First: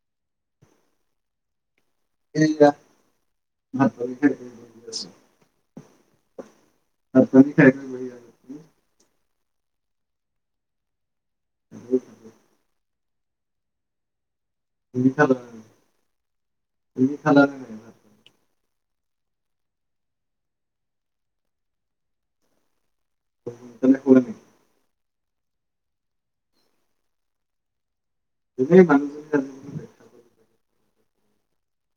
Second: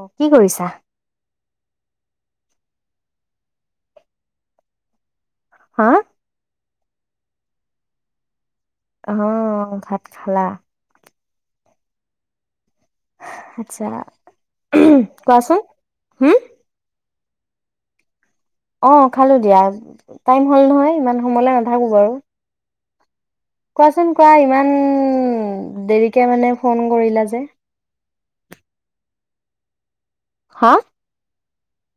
অ' কি কৰিছা? [unintelligible] হা ভাত পানী খাই কৈ [unintelligible] অ' ভাত খালা? [unintelligible] আচ্ছা। ওহ তুমি খালা? কোৱাছোন, হু [unintelligible] অ' খালো দিয়া, টাইম হ'ল নহয়, ইমান সময়লৈ নাথাকো বাৰু। সোনকালে কোৱাছোন শুৱা কোৱা, নেকি? ইমান ন?? ও, দেৰিকে মানে ফোন কৰিলে যে? [unintelligible] হা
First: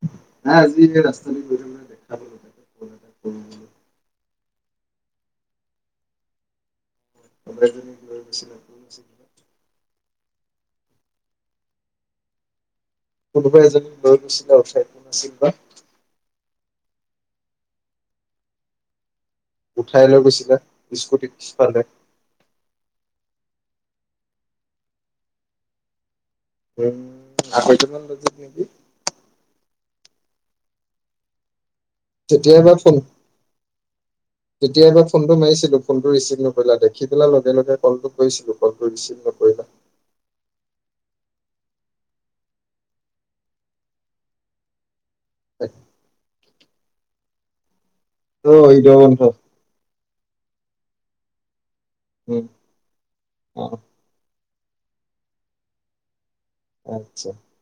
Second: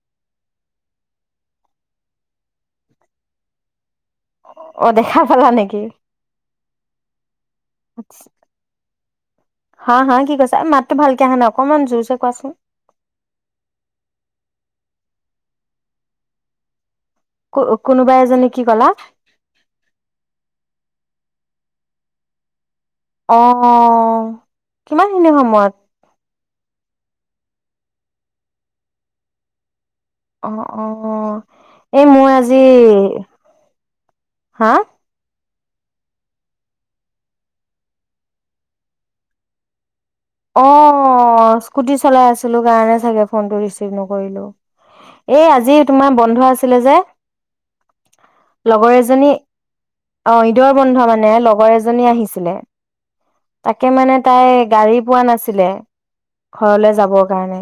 [unintelligible] ৰাস্তাইদি গৈ থাকোতে দেখা পালো, [unintelligible] অ' দেখা পালা নেকি? [unintelligible] হা-হা কি কৈছা মাতটো ভাল কে অহা নাই অকণমান জুৰছে কোৱাছোন। [unintelligible] কু-কোনোবা এজনীক কি ক'লা। উঠাই লৈ গৈছিলা স্কুটিৰ পিছফালে। অ'-অ' কিমানখিনি সময়ত। এই আঢ়ৈটা মান বজাত নেকি। অ'-অ'-অ'। তেতিয়াই এবাৰ ফোন, হা তেতিয়াই এবাৰ ফোনটো মাৰিছিলোঁ। ফোনটো ৰিছিভ নকৰিলা দেখি পেলাই লগে লগে ক'লটো কৰিছিলো ক'লটো ৰিছিভ নকৰিলা। অ' অ' স্কুটি চলাই আছিলোঁ কাৰণে চাগে ফোনটো ৰিছিভ নকৰিলোঁ। এই আজি তোমাৰ বন্ধ আছিলে যে। অ' লগৰ ঈদৰ এজনী বন্ধ। অ' ঈদৰ বন্ধ মানে লগৰ এজনী। এজনী উম আহিছিলে অ তাকে মানে তাই। গাড়ী। পোৱা নাছিলে। ঘৰলে যাবৰ আচ্ছা কাৰণে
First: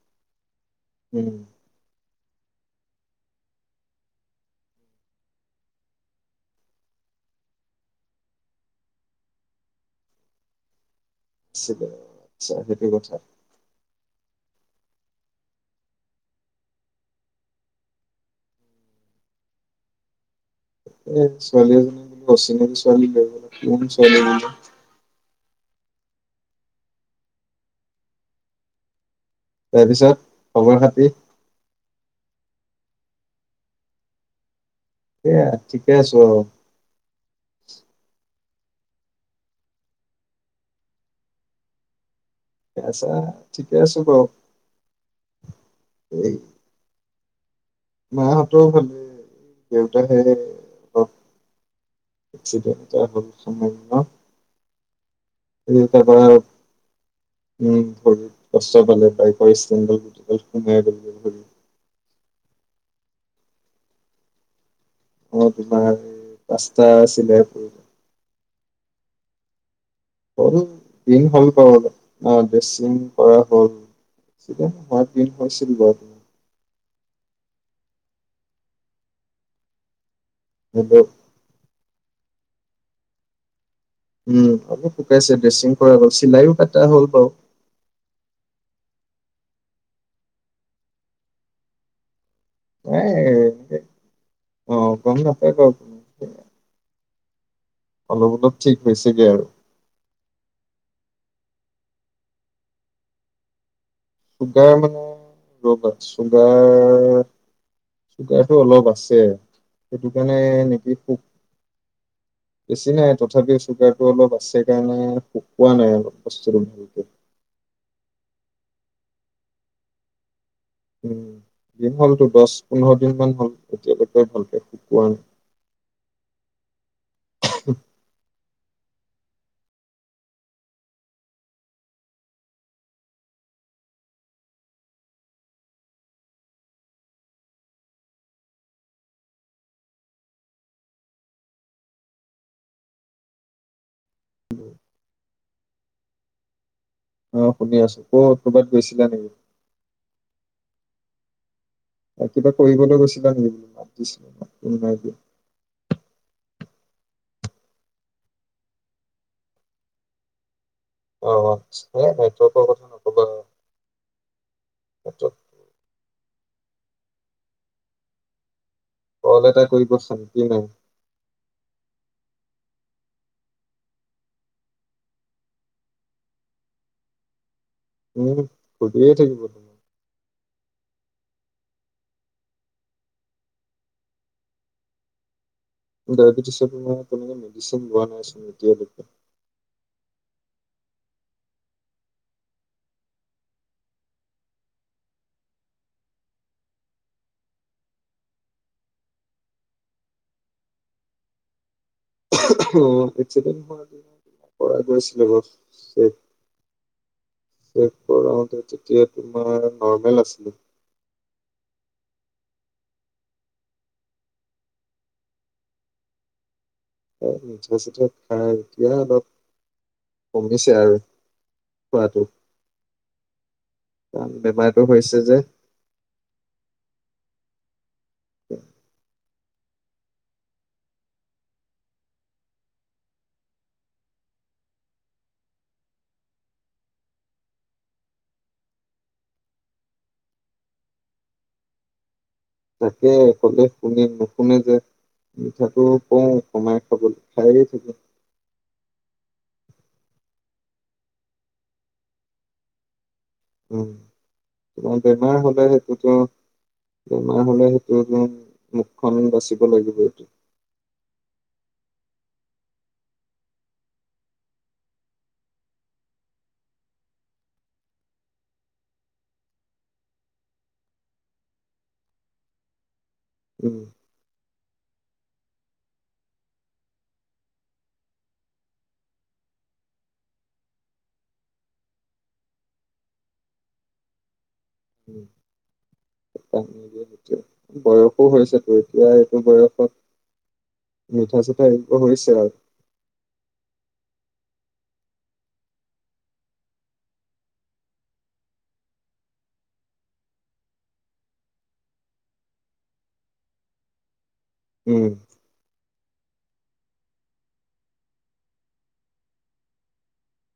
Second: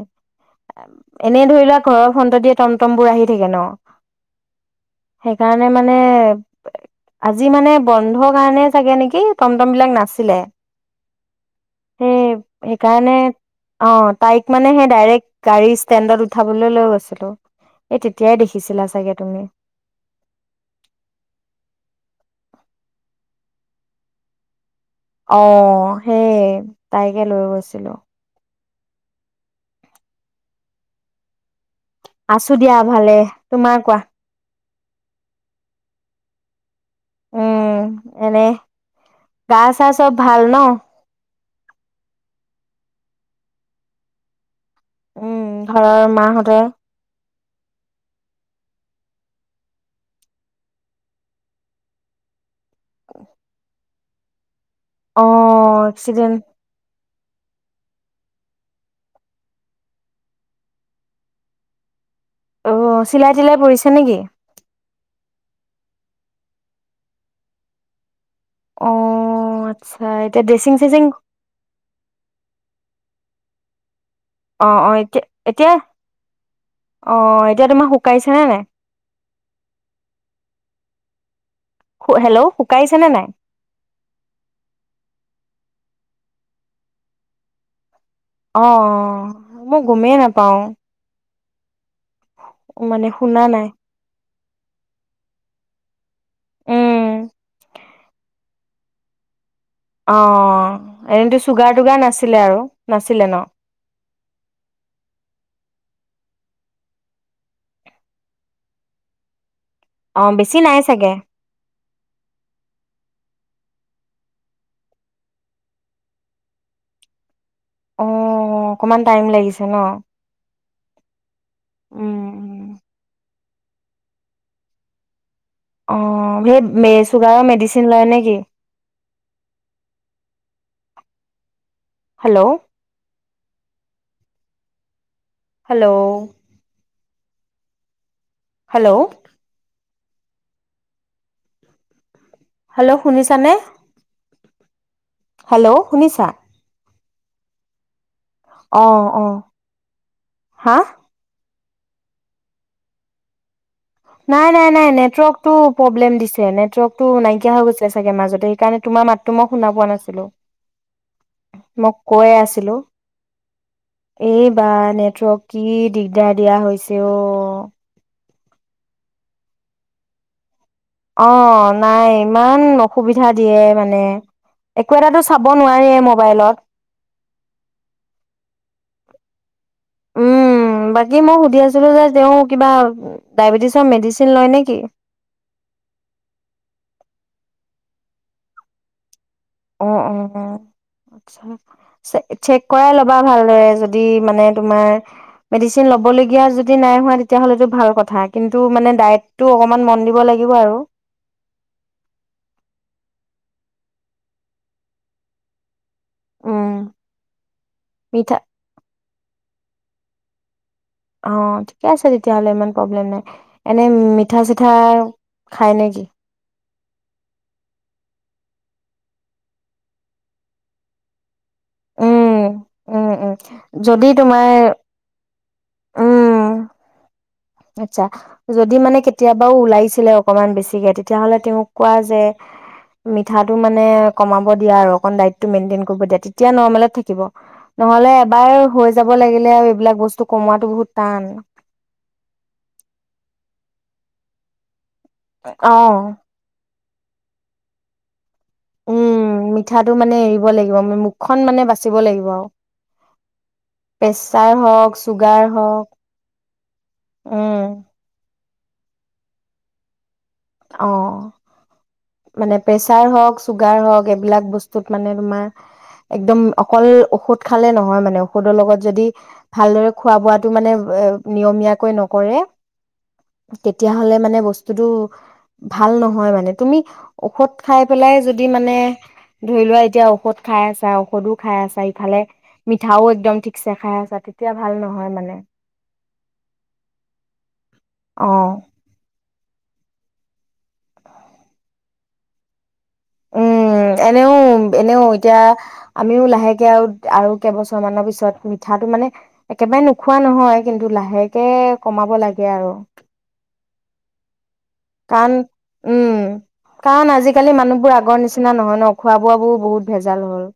উম এনেই ধৰি লোৱা ঘৰৰ। ফ্ৰণ্ট দিয়ে টম টম বোৰ আহি থাকে ন সেইকাৰণে মানে আজি মানে বন্ধ কাৰণে চাগে নেকি টম টম বিলাক নাছিলে। সেই [unintelligible] আতচা হেইটো সেইকাৰণে কথা। অ' তাইক মানে সেই ডাইৰেক্ট গাড়ী ষ্টেণ্ডত উঠাবলৈ লৈ গৈছিলো এই তেতিয়াই দেখিছিলা চাগে তুমি। ছোৱালী এজনী বোলো অচিনাকী ছোৱালী লৈ গ'লা কোন ছোৱালী বুলো। অ' সেই তাইকে লৈ গৈছিলো। তাৰ পিছত খবৰ খাটি। আছো দিয়া ভালেই তোমাৰ কোৱা। এইয়া থিকে আছো আৰু। উম এনেই। গা চা সব ভাল ন। গা চা ঠিকেই আছো বাৰু। উম ঘৰৰ মা হতৰ। মা হতৰ ভালেই দেউতাহে। [unintelligible] একচ্চিদেন্ত এটা হ'ল। [unintelligible] এই অ'-অ' তাৰপৰা একচ্চিদেন্ত। উম ভৰিত কষ্ট পালে বাইকৰ ষ্টেণ্ডডাল গোটেই ডাল সোমাই গ'ল গৈ ভৰিত। অ'-অ' চিলাই টিলাই পৰিছে নেকি। অ' তোমাৰ পাঁচতা চিলাই পৰিছে। অ' অ' অ' আত। দিন হ'ল বাৰু অলপ। [unintelligible] কৰা হ'ল। অ', অ', এতিয়া এতিয়া [inaudible] অ' এতিয়া তোমাৰ শুকাইছেনে হব। হেল্ল শুকাইছে নে নাই, উম শুকাইছে চিলাইও কটা হল বাৰু অ', অ', মই গমে নাপাওঁ নাই মানে শুনা নাই এনেকে অ', গম নাপাই বাৰো [unintelligible] অলপ অলপ ঠিক হৈছেগে আৰু। অ', অ', এনেইটো চুগাৰ টোগাৰ নাছিলে আৰু নাছিলে ন? চুগাৰ মানে ৰবা চুগাৰ টো অলপ আছে। [unintelligible] অ', বেছি নাই চাগে বেছি নাই। তথাপি চুগাৰ টো অলপ আছে কাৰণে শুকুৱা নাই অলপ বস্তুটো অ', অকমান টাইম লাগিছে ন? দিন হ'ল উম, টো দশ উম। পোন্ধৰ দিন মান হ'ল। এতিয়ালেকে ভালকে [unintelligible] অ', সেই মে চুগাৰৰ মেডিচিন লয় নে কি? হেল্ল হেল্ল হেল্ল হেল্ল শুনিছানে? হেল্ল শুনিছা? অ', শুনি আছোঁ। অ', [unintelligible] হা কিবা কৰিবলে গৈছিলানি? নাই নাই নাই নেটৱৰ্ক টো প্ৰব্লেম দিছে নেত নেটৱৰ্কটো নাই কিয়া হৈ গৈছিল চাগে মাজতে সেইকাৰণে তোমাৰ মাতটো মই শুনা পোৱা নাছিলোঁ। অ মই এ কৈ নেটৱৰ্কৰ আছিলোঁ কথা নকবা এই বা নেটৱৰ্ক নিউৱৰ্ক কি দিগদাৰ [inaudible] হৈছে অ' কল এটা কৰিব শক্তি নাই। অ' নাই ইমান অসুবিধা দিয়ে মানে একো এটাতো চাব নোৱাৰিএ মবাইলত উম কৰিয়ে থাকিব। উম বাকী মই সুধি আছিলোঁ যে তেওঁ কিবা ডাইবেটিছৰ মেডিচিন লয় নে কি? ডাইবেটিছৰ তেনেকা কোনো মেডিচিন লোৱা নাছিলে এতিয়া লৈছে। অ অ চেক চেক কৰাই লবা ভালদৰে যদি মানে তোমাৰ মেডিচিন লব লগীয়া যিদ নাই হোৱা তেনে ভাল কথা কিন্তু মানে দায়েতটো অকমান মন দিব লাগিব আৰু উমখো [inaudible] চেক উম, চেক মিঠা কৰাওতে তেতিয়া তোমাৰ, নৰ্মেল আছিলে, অ' ঠিকে আছে তেতিয়া হলে ইমান প্ৰবলেম নাই এনে মিঠা চিঠা খায় নে কি? উম মিঠা চিঠা খায় এতিয়া অলপ কমিছে আৰু খোৱাটো উম, উম, উম যদি কাৰণ তোমাৰ বেমাৰটো হৈছে যে উম। আচ্ছা, যদি মানে কেতিয়াবা বাওঁ উলাইছিলে অকমান বেছিকে তেতিয়া হ'লে তেওঁক কোৱা যে মিঠাটো মানে কমাবৰ দিয়া আৰু দাইতটো মেইনটেন কৰিবৰ দিয়া তেতিয়া নৰ্মেলত থাকিব নহ'লে এবাৰ হৈ যাব লাগিলে কমোৱাটো বহুত টান। তাকে ক'লে শুনি নুশুনে যে মিঠাটো অ', প্ৰায় কমাই খাব খাই থাকে। উম, মিঠাটো মানে এৰিব লাগিব মূখখন মানে বাচিব লাগিব। উম, প্ৰেছাৰ হওঁক বেমাৰ চুগাৰ হ'লে হওঁক হেইটোটো আৰু বেমাৰ উম, হ'লে হেইটোটো মূখখন বাচিব লাগিবটো। অহ' মানে প্ৰেচাৰ হক চোগাৰ হক এই বিলাক বস্তত মানে তোমাৰ একদম অকল ঔষধ খালে নহয় মানে ঔষধৰ লগত যাদি ভালদৰে খোৱাটো মানে নিয়মীয়াকৈ নকৰে উম তেতিয়া হ'লে মানে বস্ত কিতু! ভাল নহয় মানে তুমি ঔষধ খাই পেলাই যদি মানে ধৰিলোৱা এতিয়া ঔষধ খাই আছা, ঔষধও খাই আছা, ইফালে মিঠাও একদম ঠিকছে খাই আছা, তেতিয়া ভাল নহয় মানে। বয়সো অ হৈছে পৰকীয়াই এইটো বয়সত মিঠা ছিঠা এৰিব হৈছে আৰু উম, এনেও এনেও এতিয়া আমিও লাহেকেআও আৰু কেইবছৰ মানৰ পাছত মিঠাটো মানে একেবাৰে নোখোৱা নহয়, কিন্ত লাহেকে কমাব লাগে আৰু উম কাণ উম, কাৰণ আজিকালী মানুহবোৰ আগৰ নিচিনা নহয় ন? খোৱা বোৱাবোৰ বহুত ভেজাল হল।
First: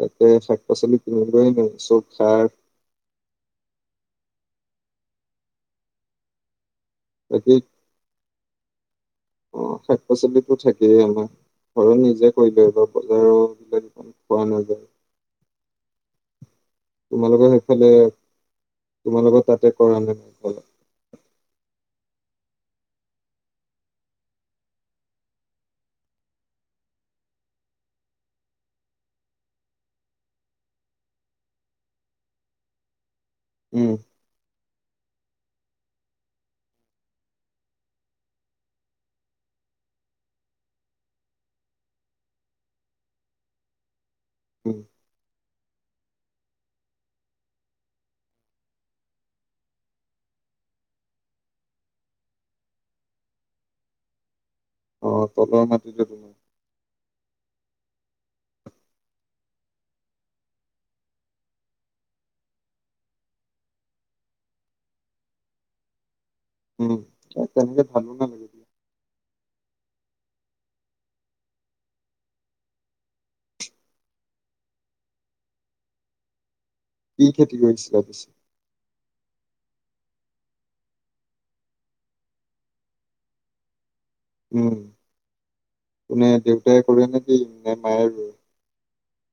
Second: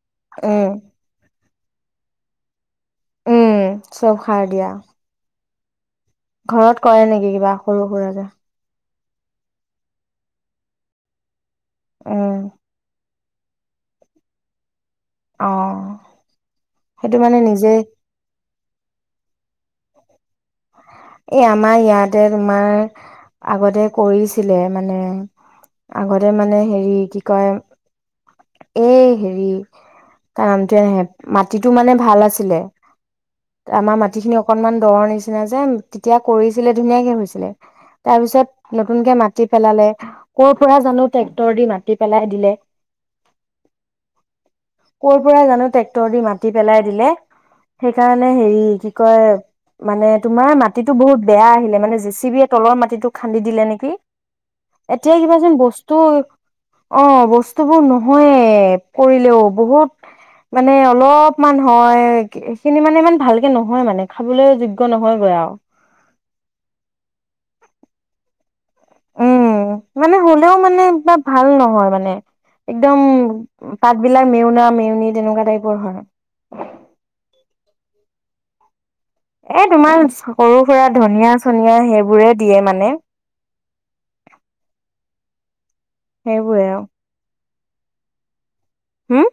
[inaudible] একে শাক উম পাছলিচ কিমান কিনিব। [inaudible] [unintelligible] উম চব সাৰ দিয়া। ঘৰত কৰে নেকি কিবা বাকী সৰু সুৰাকে? অ শাক-পাচলিবোৰ থাকেই আৰু ন? নিজে উম কৰি দিয়া এহাতত [inaudible] [unintelligible] অঁ সেইটো মানে তোমালোকৰ নিজেই সেইফালে তোমালোকৰ তাতে কৰানে? এ আমা ইয়াত জে তোমাৰ আগতে কৰিছিলে মানে আগতে মানে হেৰি কি কয় এ হেৰি তাৰ নামটোৱে নাহে মাটিটো মানে ভাল আছিলে, উম আমাৰ মাটিখিনি অকন মান তৰনিচ নেজানো তেতিয়া কৰিছিলে ধুনিয়াকে হৈছিলে, তাৰপাছত নতুন মাটি পেলালে কৰপৰা জানো টেক্টৰ দি মাটি পেলায় দিলে [inaudible] কোনে জানো টেক্টৰ দি মাটি পেলাই দিলে সেইকাৰণে হেৰি কি কয় মানে তোমাৰ মাটিটো বহুত বেয়া আহিলে মানে জেছিবিয়ে তলৰ মাটিটো খান্দি দিলে নেকি। অ এতিয়া কিবাযেন তলৰ বস্তু মাটিতে তোমাৰ অ' বস্তুবোৰ নচ মই কৰিলো বহুত মানে অলপমান হয় হেখিনি ইমান ভালকে নহয় মানে খাবলে যোগ যোগ্য নহয় গৈ আৰু। উম তাত তেনেকে ভাত বনাই নেকি? উম মানে হলেও মানে কিবা ভাল নহয় মানে একদম পাতবিলাক মেওনা মেওনি তেনেকুৱা টাইপৰ হয়। কি খেতি কৰিছিলা পিছে। এ তোমাৰ সৰু সুৰা ধনীয়া চনীয়া সেইবোৰে দিয়ে মানে। উম। কোনে সেইবোৰে আৰু। দেউতায়ে কৰে নেকি? [unintelligible] হুম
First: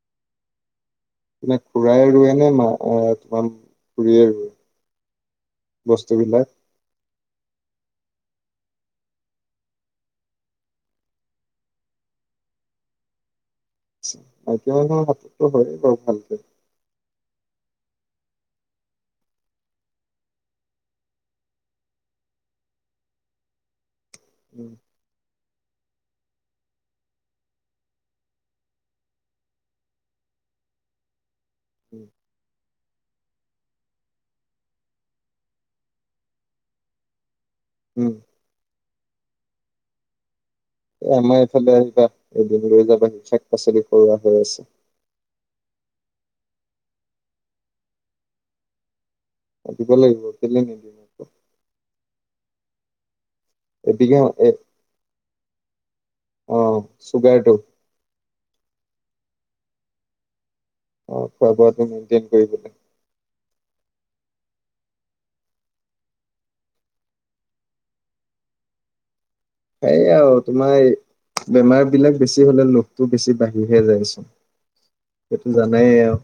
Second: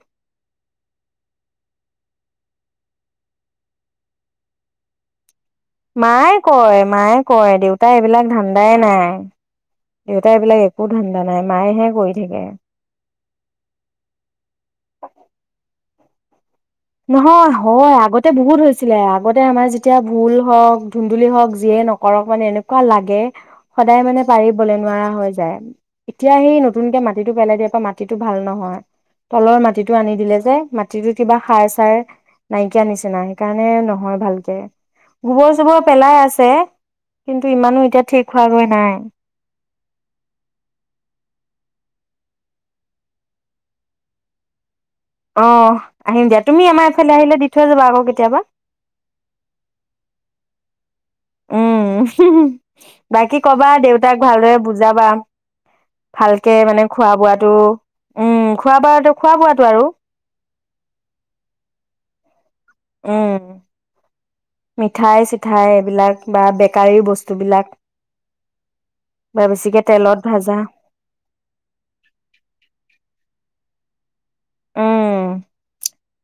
নাই খুৰাই ৰোৱে নে মাৰ এই তোমাৰ খুৰীয়ে ৰুই? মায়েই কৰে, মাই কৰে দেউ দেউতাই এইবিলাক ধান্দাই নাই, দেউতাৰ এইবিলাক একো ধান্দা নাই, মায়েহে কৰি থাকে। [unintelligible] নহয় হয়, আগতে বহুত হৈছিলে, আগতে আমাৰ যেতিয়া ভোল হওক, ধুন্দুলী হওক যিয়েই নকৰক হয়নে এনেকুৱা লাগে, সদায় মানে [unintelligible] উম বলে নোৱাৰা হৈ যায়। এতিয়া এই নতুনকৈ মাটিটো পেলাই দিয়াৰপৰা মাটিটো ভাল নহয়। তলৰ মাটিটো আনি দিলে যে, মাটিটো কিবা সাৰ উম [unintelligible] নাইকীয়া নিচিনা, সেইকাৰণে নহয় ভালকে। গোবৰ-চোবৰ ও পেলাই আছে। কিন্তু ইমানো এতিয়া উম থিক হোৱাগৈ নাই। অ আমাৰ এইফালে আহিবা, [unintelligible] লৈ যাবাহি, চব পাচলি কৰা হৈ আছে। অহ, আহিম দিয়া। তুমি আমাৰ এইফালে আহিলে দি থৈ যাবা আকৌ কেতিয়াবা। [unintelligible] ও, হো হো, বাকী, কবা দেউতাক এবিঘা এ ভালদৰে বুজাবা। ভালকে অ মানে চুগাৰটো খোৱা-বোৱাটো, ও [unintelligible] অ' খোৱা- বোৱাটো মেইন্টেন কৰিব লাগে। অ'। মিঠাই চিথাই এইবিলাক, বা বেকাৰী বস্তু বিলাক এইয়া আৰু তোমাৰ বেমাৰ বিলাক বেছি হ'লে লোভটো বেছি বাঢ়িহে যায় উম সেইটো জানাই আও।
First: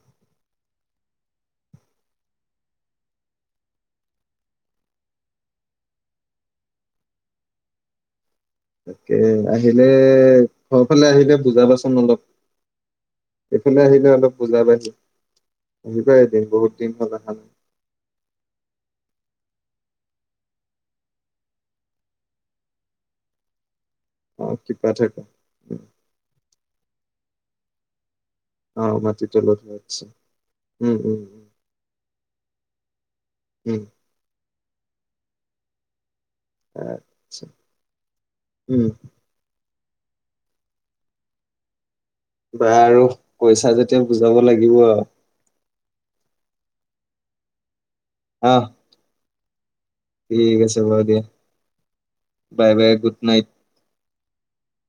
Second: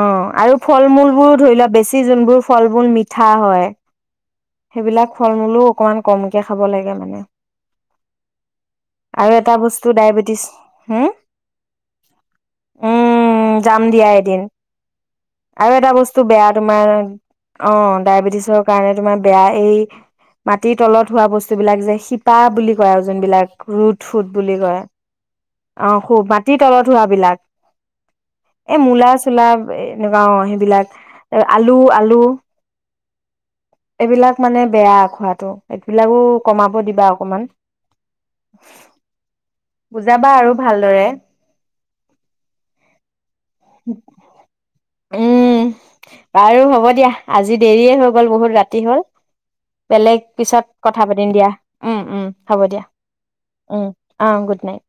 অ', আৰু ফল-মূল বোৰ ও ধৰি ল বেছি জোনবোৰ ফল-মূল মিঠা হয়। সেই বিলাক ফল-মূল ও অকমান কমকে খাব লাগে মানে। তাকে, আৰু এটা আহিলে বস্তু ডায়বেটিছ ঘৰ হম ফালে আহিলে বুজাবাচোন অলপ। উম যাম এইফালে দিয়া আহিলে অলপ এদিন বুজাবাচোন। আৰু এটা বস্তু বেয়া [unintelligible] বহুত তোমাৰ দিন হ'ল অহা নাই। অ ডায়বেটিছৰ কাৰণে তোমাৰ বেয়া এই, মাটিৰ তলত হোৱা বস্তু বিলাক যে শিপা বুলি কয় আও জোনবিলাক [unintelligible] [unintelligible] অ বুলি কয়, কিবা থাকা অ স মাটিৰ তলত হোৱা বিলাক। [inaudible] এই অ মাটি মূলা-চূলা তলত ব আচ্ছা এই অ উম সেইবিলাক। উম উম আলু উম এইবিলাক মানে বেয়া খোৱাটো। ‌ এইবিলাকো কমাব দিবা আচ্ছা অকণমান। উম বুজাবা আৰু ভালদৰে। বাৰু, কৈছা যেতিয়া বুজাব লাগিব আৰু। উম বাৰু হ'ব দিয়া, আজি দেৰিয়ে হ হ'ল বহুত আহ ৰাতি। বেলেগ ঠিক পিছত আছে কথা বাৰু পাতিম দিয়া, ও ও, হ'ব বাই দিয়া। বাই গুড নাইট ও। অ, গুডনাইট।